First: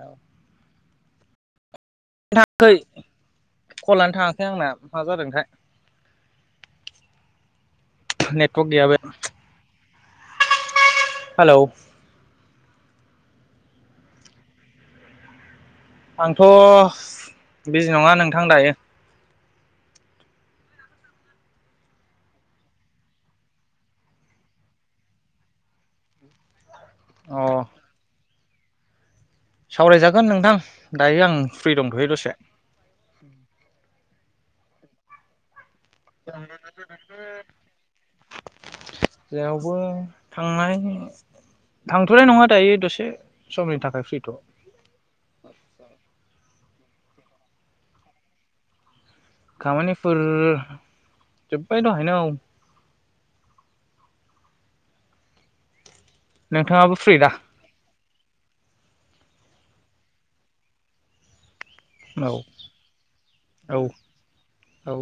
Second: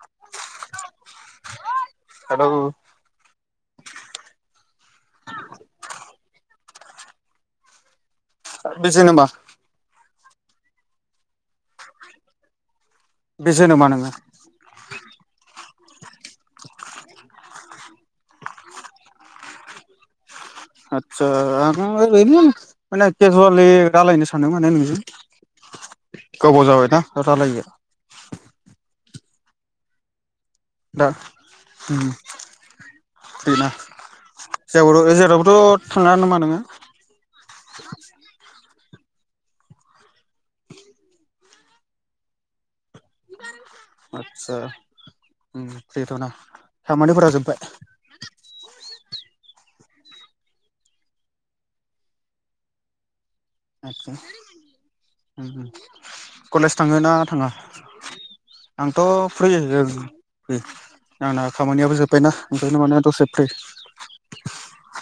औ hello [inaudible] call' आनो थांङाखै आंना मा जादों थाय ओ बिजि नामा? हेलौ बेजो नामा नोंङो? आंथ' बिजि नङा नोंथां दायो । आतसा आं ओरैनो माने केजुवलि दालायनो सानो माने नोंजों गोबाव जाबाय ना अ रालायैया। सावरायजागोन नोंथां। दा दायो आं फ्रि उम दंथयो दसे। जेआवबोथ' जेरावबोथ' थांङा नामा नोङो? जेरावबो थांनाय थांथ'नाय नङा दायो दसे समनि थाखाय फ्रिथ' आतसा उम फ्रिथ' ना खामानिफोरा जोबबाय? खामानिफोर जोबबाय दहायनो औ। आतसा उम-उम कलेज नोंथाङाबो थांङो ना फ्रि दा थांङा? आंथ' फ्रि जोर फ्रि आंना खामानियाबो जोबबायना औ ओंखायनो माने दसे फ्रि। औ औ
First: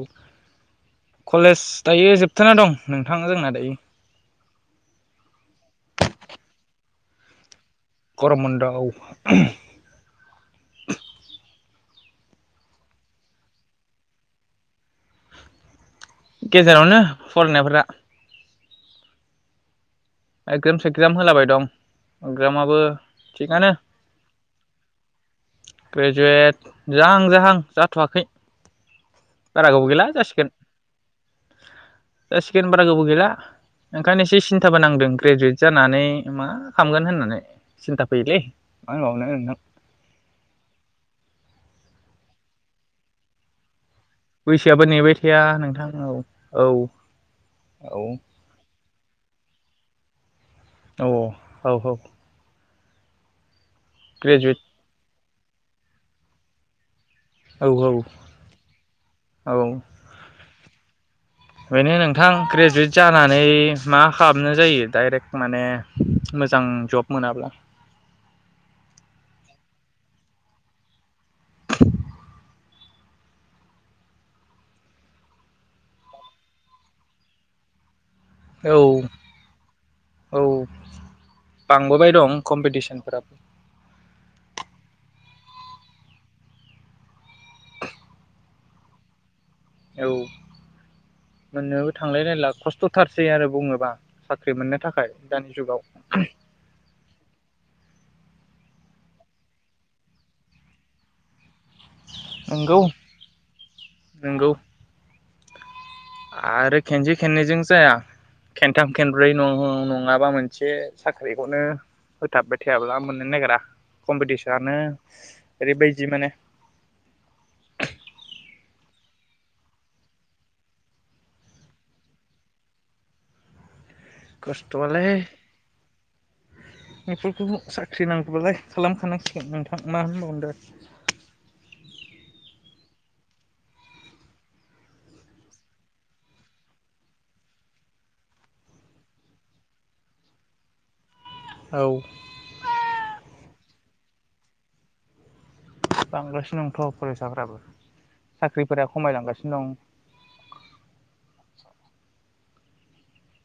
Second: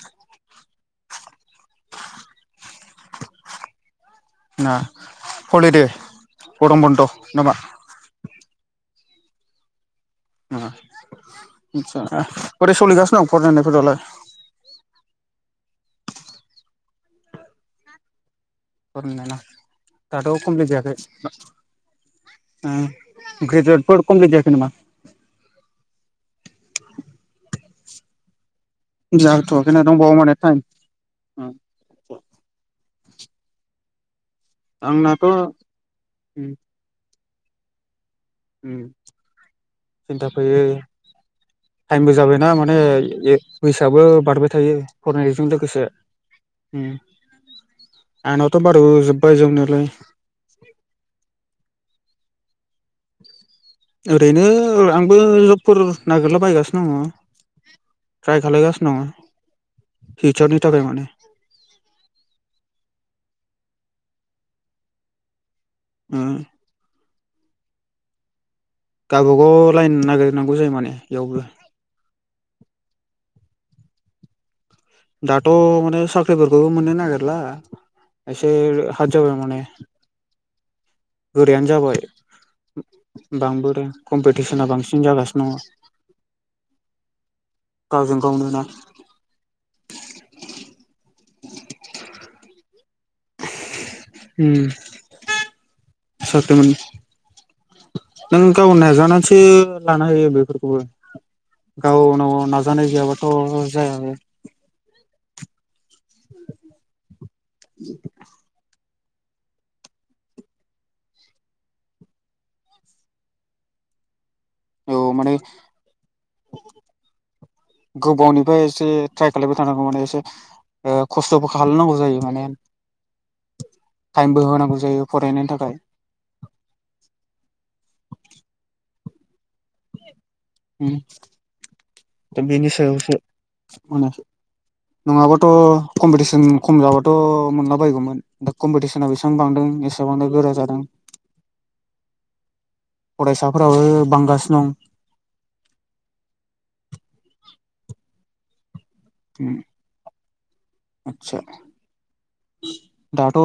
कलेज दायो जोबथना दं नोंथां जोंना दायो । ना हलिदे गरम बन्द' नामा? गरम बन्द' औ [unintelligible] ना आचसा बोरै सलिगासिनो दं फरायनायफोरालाय? गेजेरावनो फरायनायफोरा। फोर नुनायना दाथ' कमप्लिट एगजाम जायाखै सेगजाम होलाबाय दं ओ एगजामाबो थिगानो ग्रेजुवेटफोर कमप्लिट जायाखै नामा? ग्रेजुवेट जाहां जाहां जाथ'वाखै। बारा जाथ'वाखैना गोबाव गैला दंबावो माने जासिगोन टाइम आ जासिगोन बारा गोबाव गैला ओंखायनो ए से सिन्थाबो नांदों। आंनाथ' ग्रेजुवेट जानानै मा उम खामगोन होननानै। सिन्था फैयोलै उम मा होनबावनो नोंथां सिन्था फैयो। टाइमबो जाबायना माने ए बै सोयाबो बारबाय थायो बैसोआबो नेबाय थाया फरायनायजों लोगोसे नोंथां औ औ औ आंनावथ' बारजोब बोयजोयावम [unintelligible] नालाय औ औ औ ओरैनो ग्रेजुवेट ओ आं बो जबफोर नागिरलाबायगासिनो दङ। औ औ ट्रायखालाय गास नङा औ फिचारनि थाखाय माने [inaudible] बेनो नोंथां ग्रेजुवेट जानानै मा खालामनाय जायो डाइरेक्ट माने ओ मोजां जब मोनाब्ला गावबागाव लाइन नागिरनांगौ जायो माने बेयावबो दाथ' माने साख्रिफोरखौबो मोननो नागिरला एसे औ हाद जाबाय माने औ गोरायानो जाबाय बांबोबाय दं कम्पिटिसनफोराबो बांबोदों कम्पिटिसना बांसिन जागासिनो न' गावजों गावनो ना [inaudible] औ मोननोबो थांलायलायला खस्थ'थारसै आरो बुङोबा साख्रि उम मोननो थाखाय दानि जुगाव साख्रि मोन नों गाव नाजानानैसो लानो हायो बेफोरखौबो गावनाव नंगौ नाजानाय गैयाबाथ' जायाबो नंगौ आरो खेनसे खेननैजों जाया खेन थाम खेब्रै नङाबा मोनसे साख्रिखौनो होथाबबाय थायाब्ला मोननो नागिरा कम्पिटिसन औ माने गोबावनिफ्राय एसे ट्राय खालबाय थानांगौ माने एसे खस्थ'बो खालामलनांगौ जायो माने टाइमबो होनांगौ जायो खस्थ'आलाय फरायनायनि थाखाय बेफोरखौ साख्रि नांगौबालाय खालामखानो नोंथां मा होनबावनो उम दा दा बेनि सायावसो माने नङाबाथ' कम्पिटिसन खम जाबाथ' मोनला बायगौमोन दा कम्पिटिसना बेसेबां बांदों एसेबां गोरा जादों औ फरायसाफोराबो बांगासिनो दं बांग्रासिनो दंथ' फरायसाफ्राबो साख्रि फोरा उम खमायलांगासिनो दं बि [inaudible] दाथ'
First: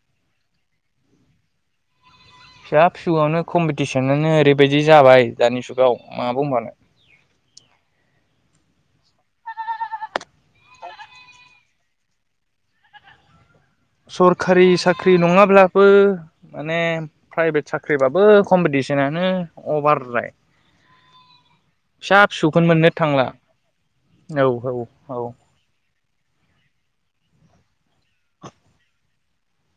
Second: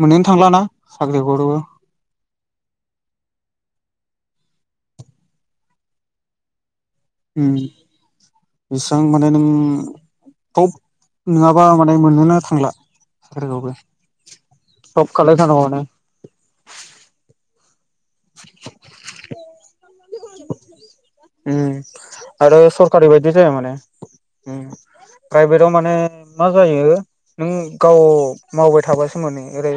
मोनाय [inaudible] थांलाना साख्रिखौबो फिसा फिसौनो कम्पिटिसनानो ओरैबायदि जाबाय दानि जुगाव मा बुंबावनो बेसेबां माने नों थब नङाबा माने मोननोनो थांला साख्रिखौबो सरखारि जब साख्रि खालायथारनांगौ माने नङाब्लाबो माने प्राइभेट होमबाबो कम्पिटिसनानो अभार जायो आरो फिसौखौनो मोननो सरकारि थांला बायदि जाया माने औ औ प्राइभेटाव माने मा जायो नों गाव मावबाय थाबा सोमोनदै ओरै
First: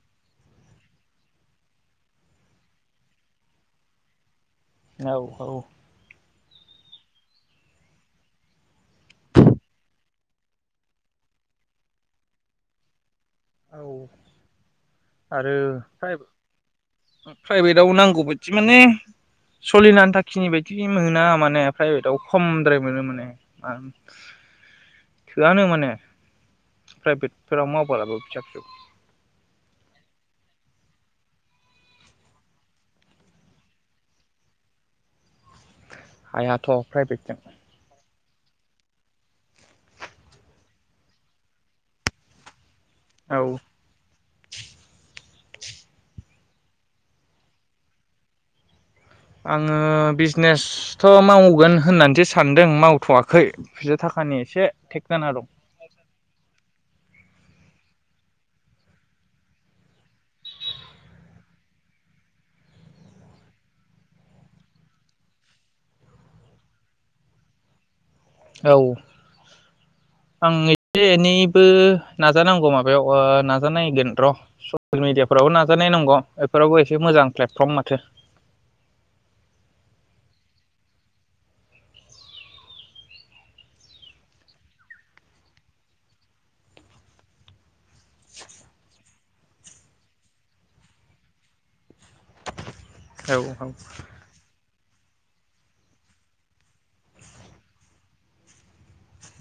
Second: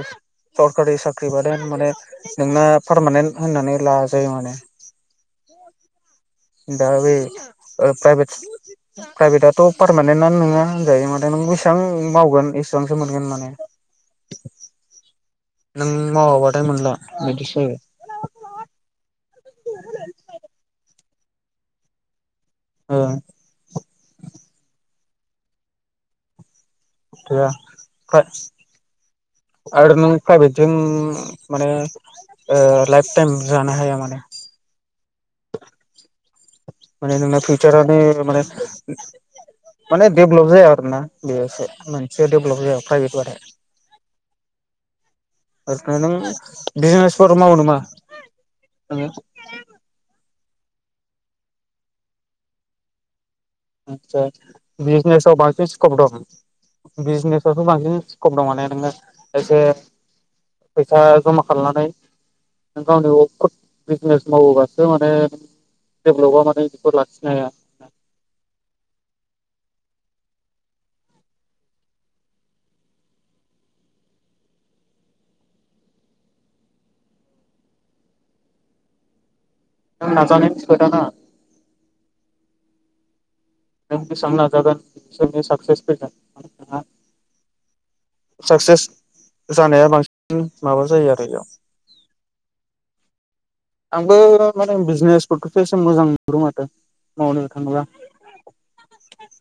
सरकारि साख्रि बाद माने नोंना पारमानेन्ट होननानै लाजायो माने औ औ दा बे प्राइभेट प्राइभेटआथ' पारमानेन्टनो नङा होनजायो माथो नों बेसेबां मावगोन एसेबांसो मोनगोन मान औ आरो नों मावाबाथाय मोनला बिदिसो प्राइभेटआव नांगौ बायदि माने सोलिनानै थाखाखिनि बायदि मोना माने प्राइभेटाव खमद्राय मोनो जायो माने मा थोआनो माने प्राइभेट गैया फोराव मावब्लाबो आरो नों प्राइभेटजों माने लाइफ टाइम जानो हाया माने हायाथ' माने प्राइभेटजों जोंना फिउचारानो माने माने डेभेलप जाया आरो ना बियो मानसि देभेलप जाया प्राइभेट बथाय औ ओंखायनो नों [inaudible] बिजनेसफोर मावनोामा नोङो आङो बिजनेसथ' मावगोन होननानैसो सानदों मावथ'वाखै फैसा आसा थाखानि एसे थेक जाना बिजिनेसाव दं बांसिन स्कप दं। बिजनेसथ' बांसिन स्कब दं माने नोङो एसे फैसा जमा खालामनानै नों गावनि अ बिजनेस मावोबासो माने डेभलपा माने बेखौ लाखिनो हाया औ आं एसे एनैबो नाजानांगौ माबायाव नाजानायगोन र' ससियेल मिेडियाफोरावबो नाजानाय नांगौ बेफोरावबो एसे मोजां प्लेटफर्म माथो नाजानायनिसो‌ खोथाना बेसेबां नाजागोन एसेनो साक्चेस फैगोन साक्सेस जानाया बांसिन माबा जायो आरो बेयाव औ औ आंबो माने बिजनेसफोरखौसो एसे मोजां नुदों माथो मावनो थाङोब्ला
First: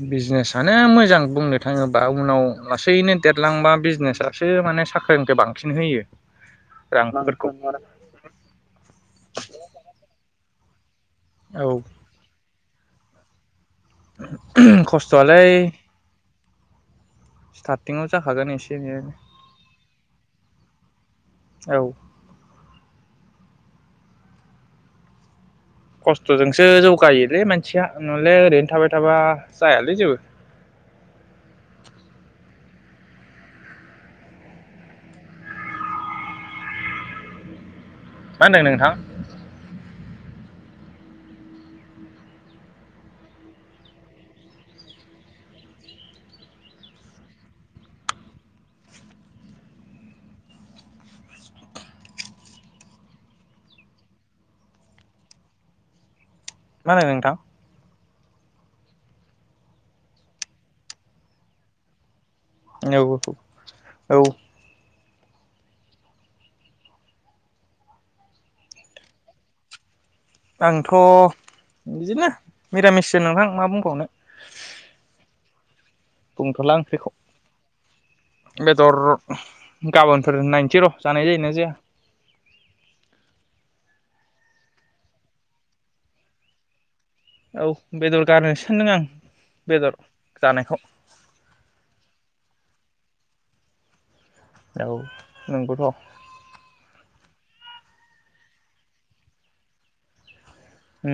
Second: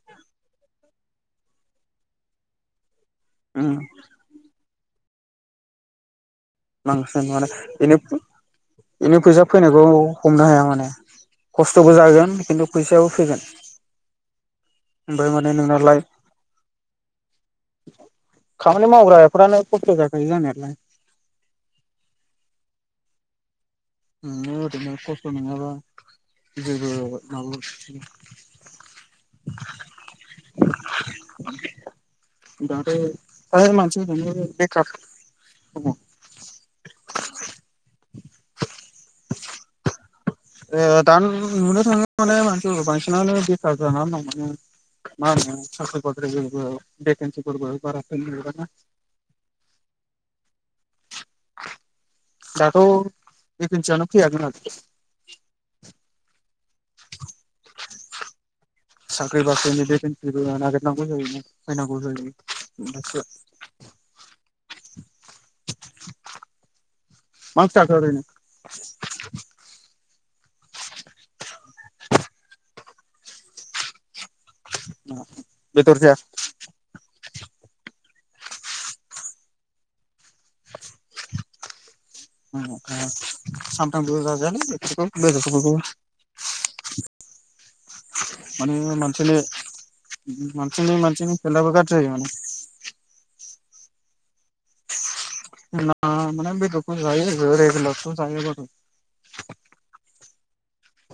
बिजनेसानो मोजां बुंनो थाङोबा उनाव लासैनो देरलांबा उम बिजनेसासो माने साख्रिनिफ्राय बांसिन होयो । [unintelligible] बेनि बेनो फैसा फैनायखौ हमनो हाया । माने औ खस्थ'बो जागोन खिन्थु फैसायाबो फैगोन ओमफ्राय माने खस्थ'आलाय नोंनालाय स्टार्टिंआव जाखागोन एसे खामानि एनैयानो मावग्रा फ्रानो खस्थ' जाखायो जानायालाय । औ [unintelligible] खसथ'नङाबा खस्थ'जोंसो जौगायोलै मानसिया नहले ओरैनो थाबाय थाबा जायालै जेबो दा बे फ्राय मानसियानो बेखार दङ । मा नोंथां दा नुनो थाङो माने मानसिफोर बांसिनानो बेखार जानानै दं माने मा होनो साख्रि बाख्रिफोरबो भेकन्सिफोरबो बारा होनो नागिरा ना दाथ' भेकेनसियानो फैया । मा होनदों नोंथां? [inaudible] साख्रि बाख्रिनि भेकेनसिफोर फैयोबा नागिरनांगौ जायो ना होनांगौ जायो । औ औ मा ओंख्रै जाखो ओरैनो? आंथ' बिदिनो मिरामिसो नोंथां मा बुंबावनो? [unintelligible] बेदर जाया बुंथ'ला ओंख्रिखौ बेदर गाबोनफोर नायनोसै र' जानाय जायोना जाया? सानफ्रोमबो जाजायालै बेदरफोरखौबो औ बेदर गारनोसो माने सानदों आं मानसिनि बेदर जानायखौ मानसिनि हेल्ताबो गाज्रि जायो माने । औ नंगौथ' [unintelligible] जायो [unintelligible]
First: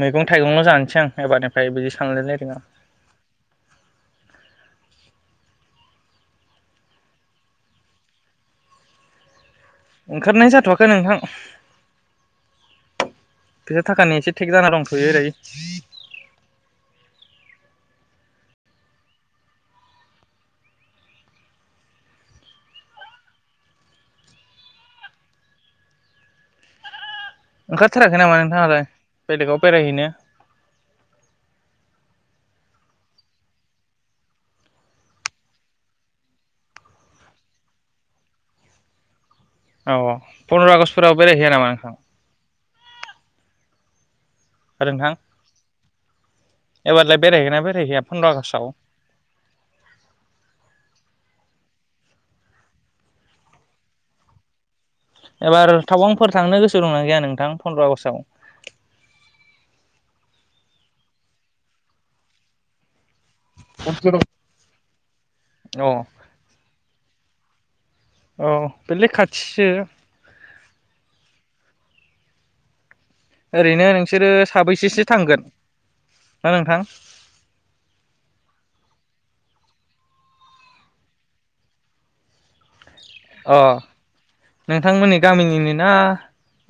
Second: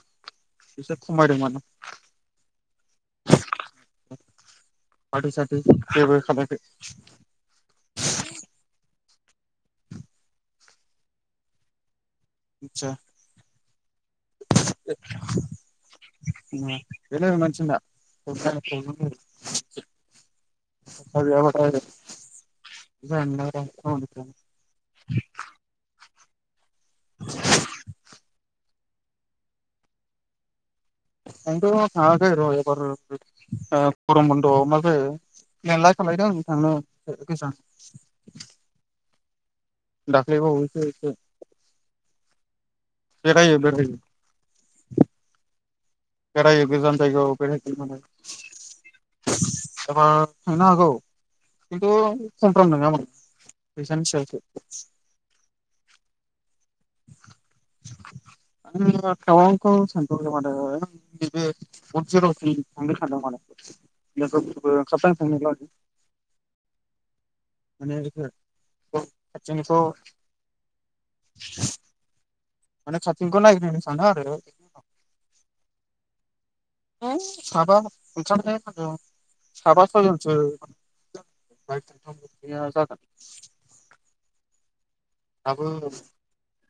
मेगन थाइगंल एसे जानोसै आं खमायदों माने एबारनिफ्राय बिदि सानलायलायदों आ फार्थि सार्थि जेबो खालायाखै ओंखारनाय जाथ'वाखै नोंथां । आदसा थेक जाना दंथ'यो ओरै बेनो मानसिना [unintelligible] [inaudible] ओंखारथाराखै नामा नोंथाङालाय बेलेगाव बेरायहैनो? आंथ' थाङाखै र' एबार गरम बन्द'आव मा जायो [unintelligible] खालायदों [unintelligible] औ दाख्लै फन्द्र' बावैसो एसे आगषटफोराव बेरायहैया नामा नोंथां बेरायो बेरायो आरो नोंथां बेरायो गोजान एबारलाय जायगायाव बेरायहैगोना बेरायो बेरायहैया पन्द्र' आगष्टआव एबार थांनो हागौ खिन्थु खमफ्राम नङामोन फैसानि सायावसो एबार थावउांफोर थांनो गोसो दंना गैया नोंथां पन्द्र' आगष्टआव आङो थावांखौ सानथवाखै माथो [unintelligible] सानदो माने [unintelligible] अ माने औ बेलाय खाथिसो खाथिनिखौ [inaudible] माने खाथिनिखौ नायग्रोनो ओरैनो सानो नोंसोरो आरो साबैसेसो थांगोन ना नोंथां साबा ओंखारनो होदों साबा सयजन सो [unintelligible] जागोन अ नों नोंथांमोननि दाबो गामिनिनो ना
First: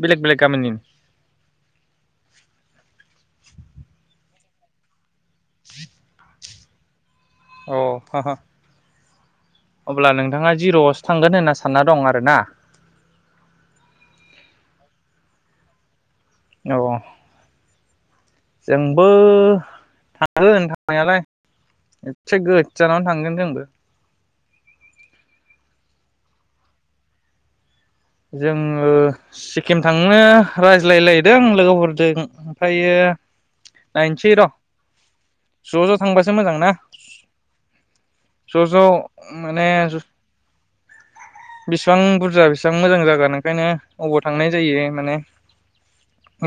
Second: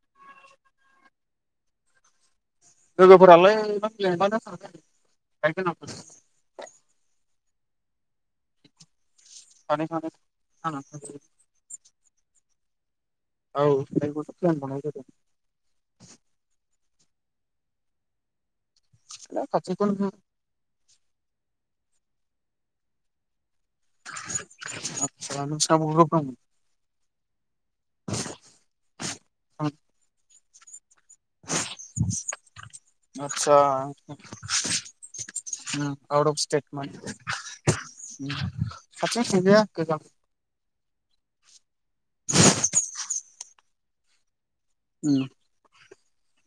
बेलेग बेलग गामिनि लोगोफोरालाया [unintelligible] बायेक गोनां [unintelligible] अ सानै सानै अब्ला नोंथाङा जानानै जिर'आवसो थांजायो थांगोन होनना सानना दं आरो ना औ [unintelligible] खालामबावनाय जादों औ जोंबो खाथिखौनो थागोन थांनायालाय एसे गोदजानावनो थांगोन जोंबो [unintelligible] जोङो सिक्किम थांनो राय ज्लायलायदों लोगोफोरदों ओमफ्रायो आदसा नायनिसै र' ज' ज' आउट थांबासो अफ मोजां स्टेट ना माने ज' ज' खाथिजों थांजाया माने गोजान बेसेबां बुरजा बेसिबां मोजां जागोन ओंखायनो अबाव थांनाय जायो माने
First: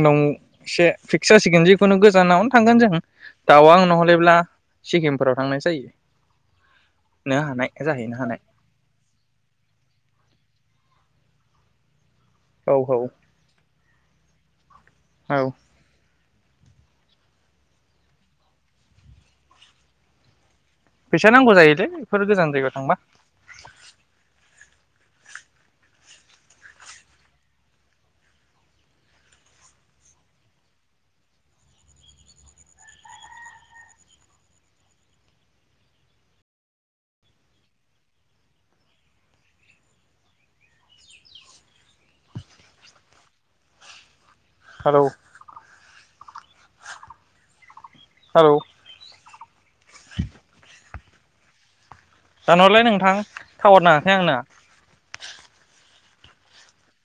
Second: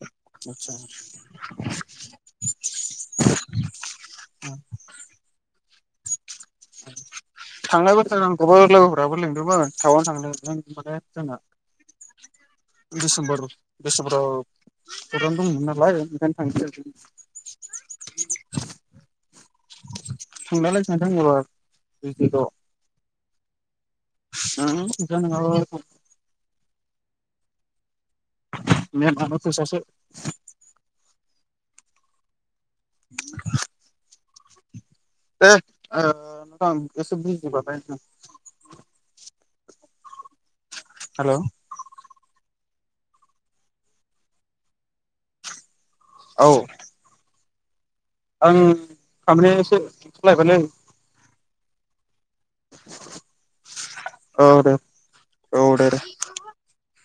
उनाव आदसा एसे फिक्स जासिगोन जिखुनु गोजानावनो थांगोन जों तावां नहलेब्ला सिकिमफोराव थांनाय जायो। थांनाय जाहैनो बोसोर हानाय आंखौबो लोगोफोराबो लिंदोमोन थावां थांदोंमोन माने जोंना औ दिसेम्बर दिसेम्बराव फग्राम औ दंमोन नालाय ओंखायनो [unintelligible] [inaudible] सानदों फैसा र' नांगौ जायोलै बेफोर गोजान जायगायाव थांबा उम फैसा नोङाबा मेनानो फैसासो [inaudible] दे ओ नोथां एसे [unintelligible] हेलौ हेलौ औ हेलौ आं [unintelligible] [unintelligible] दानहरलाय नोंथां टावार नाङाखै आंना औ दे औ [unintelligible]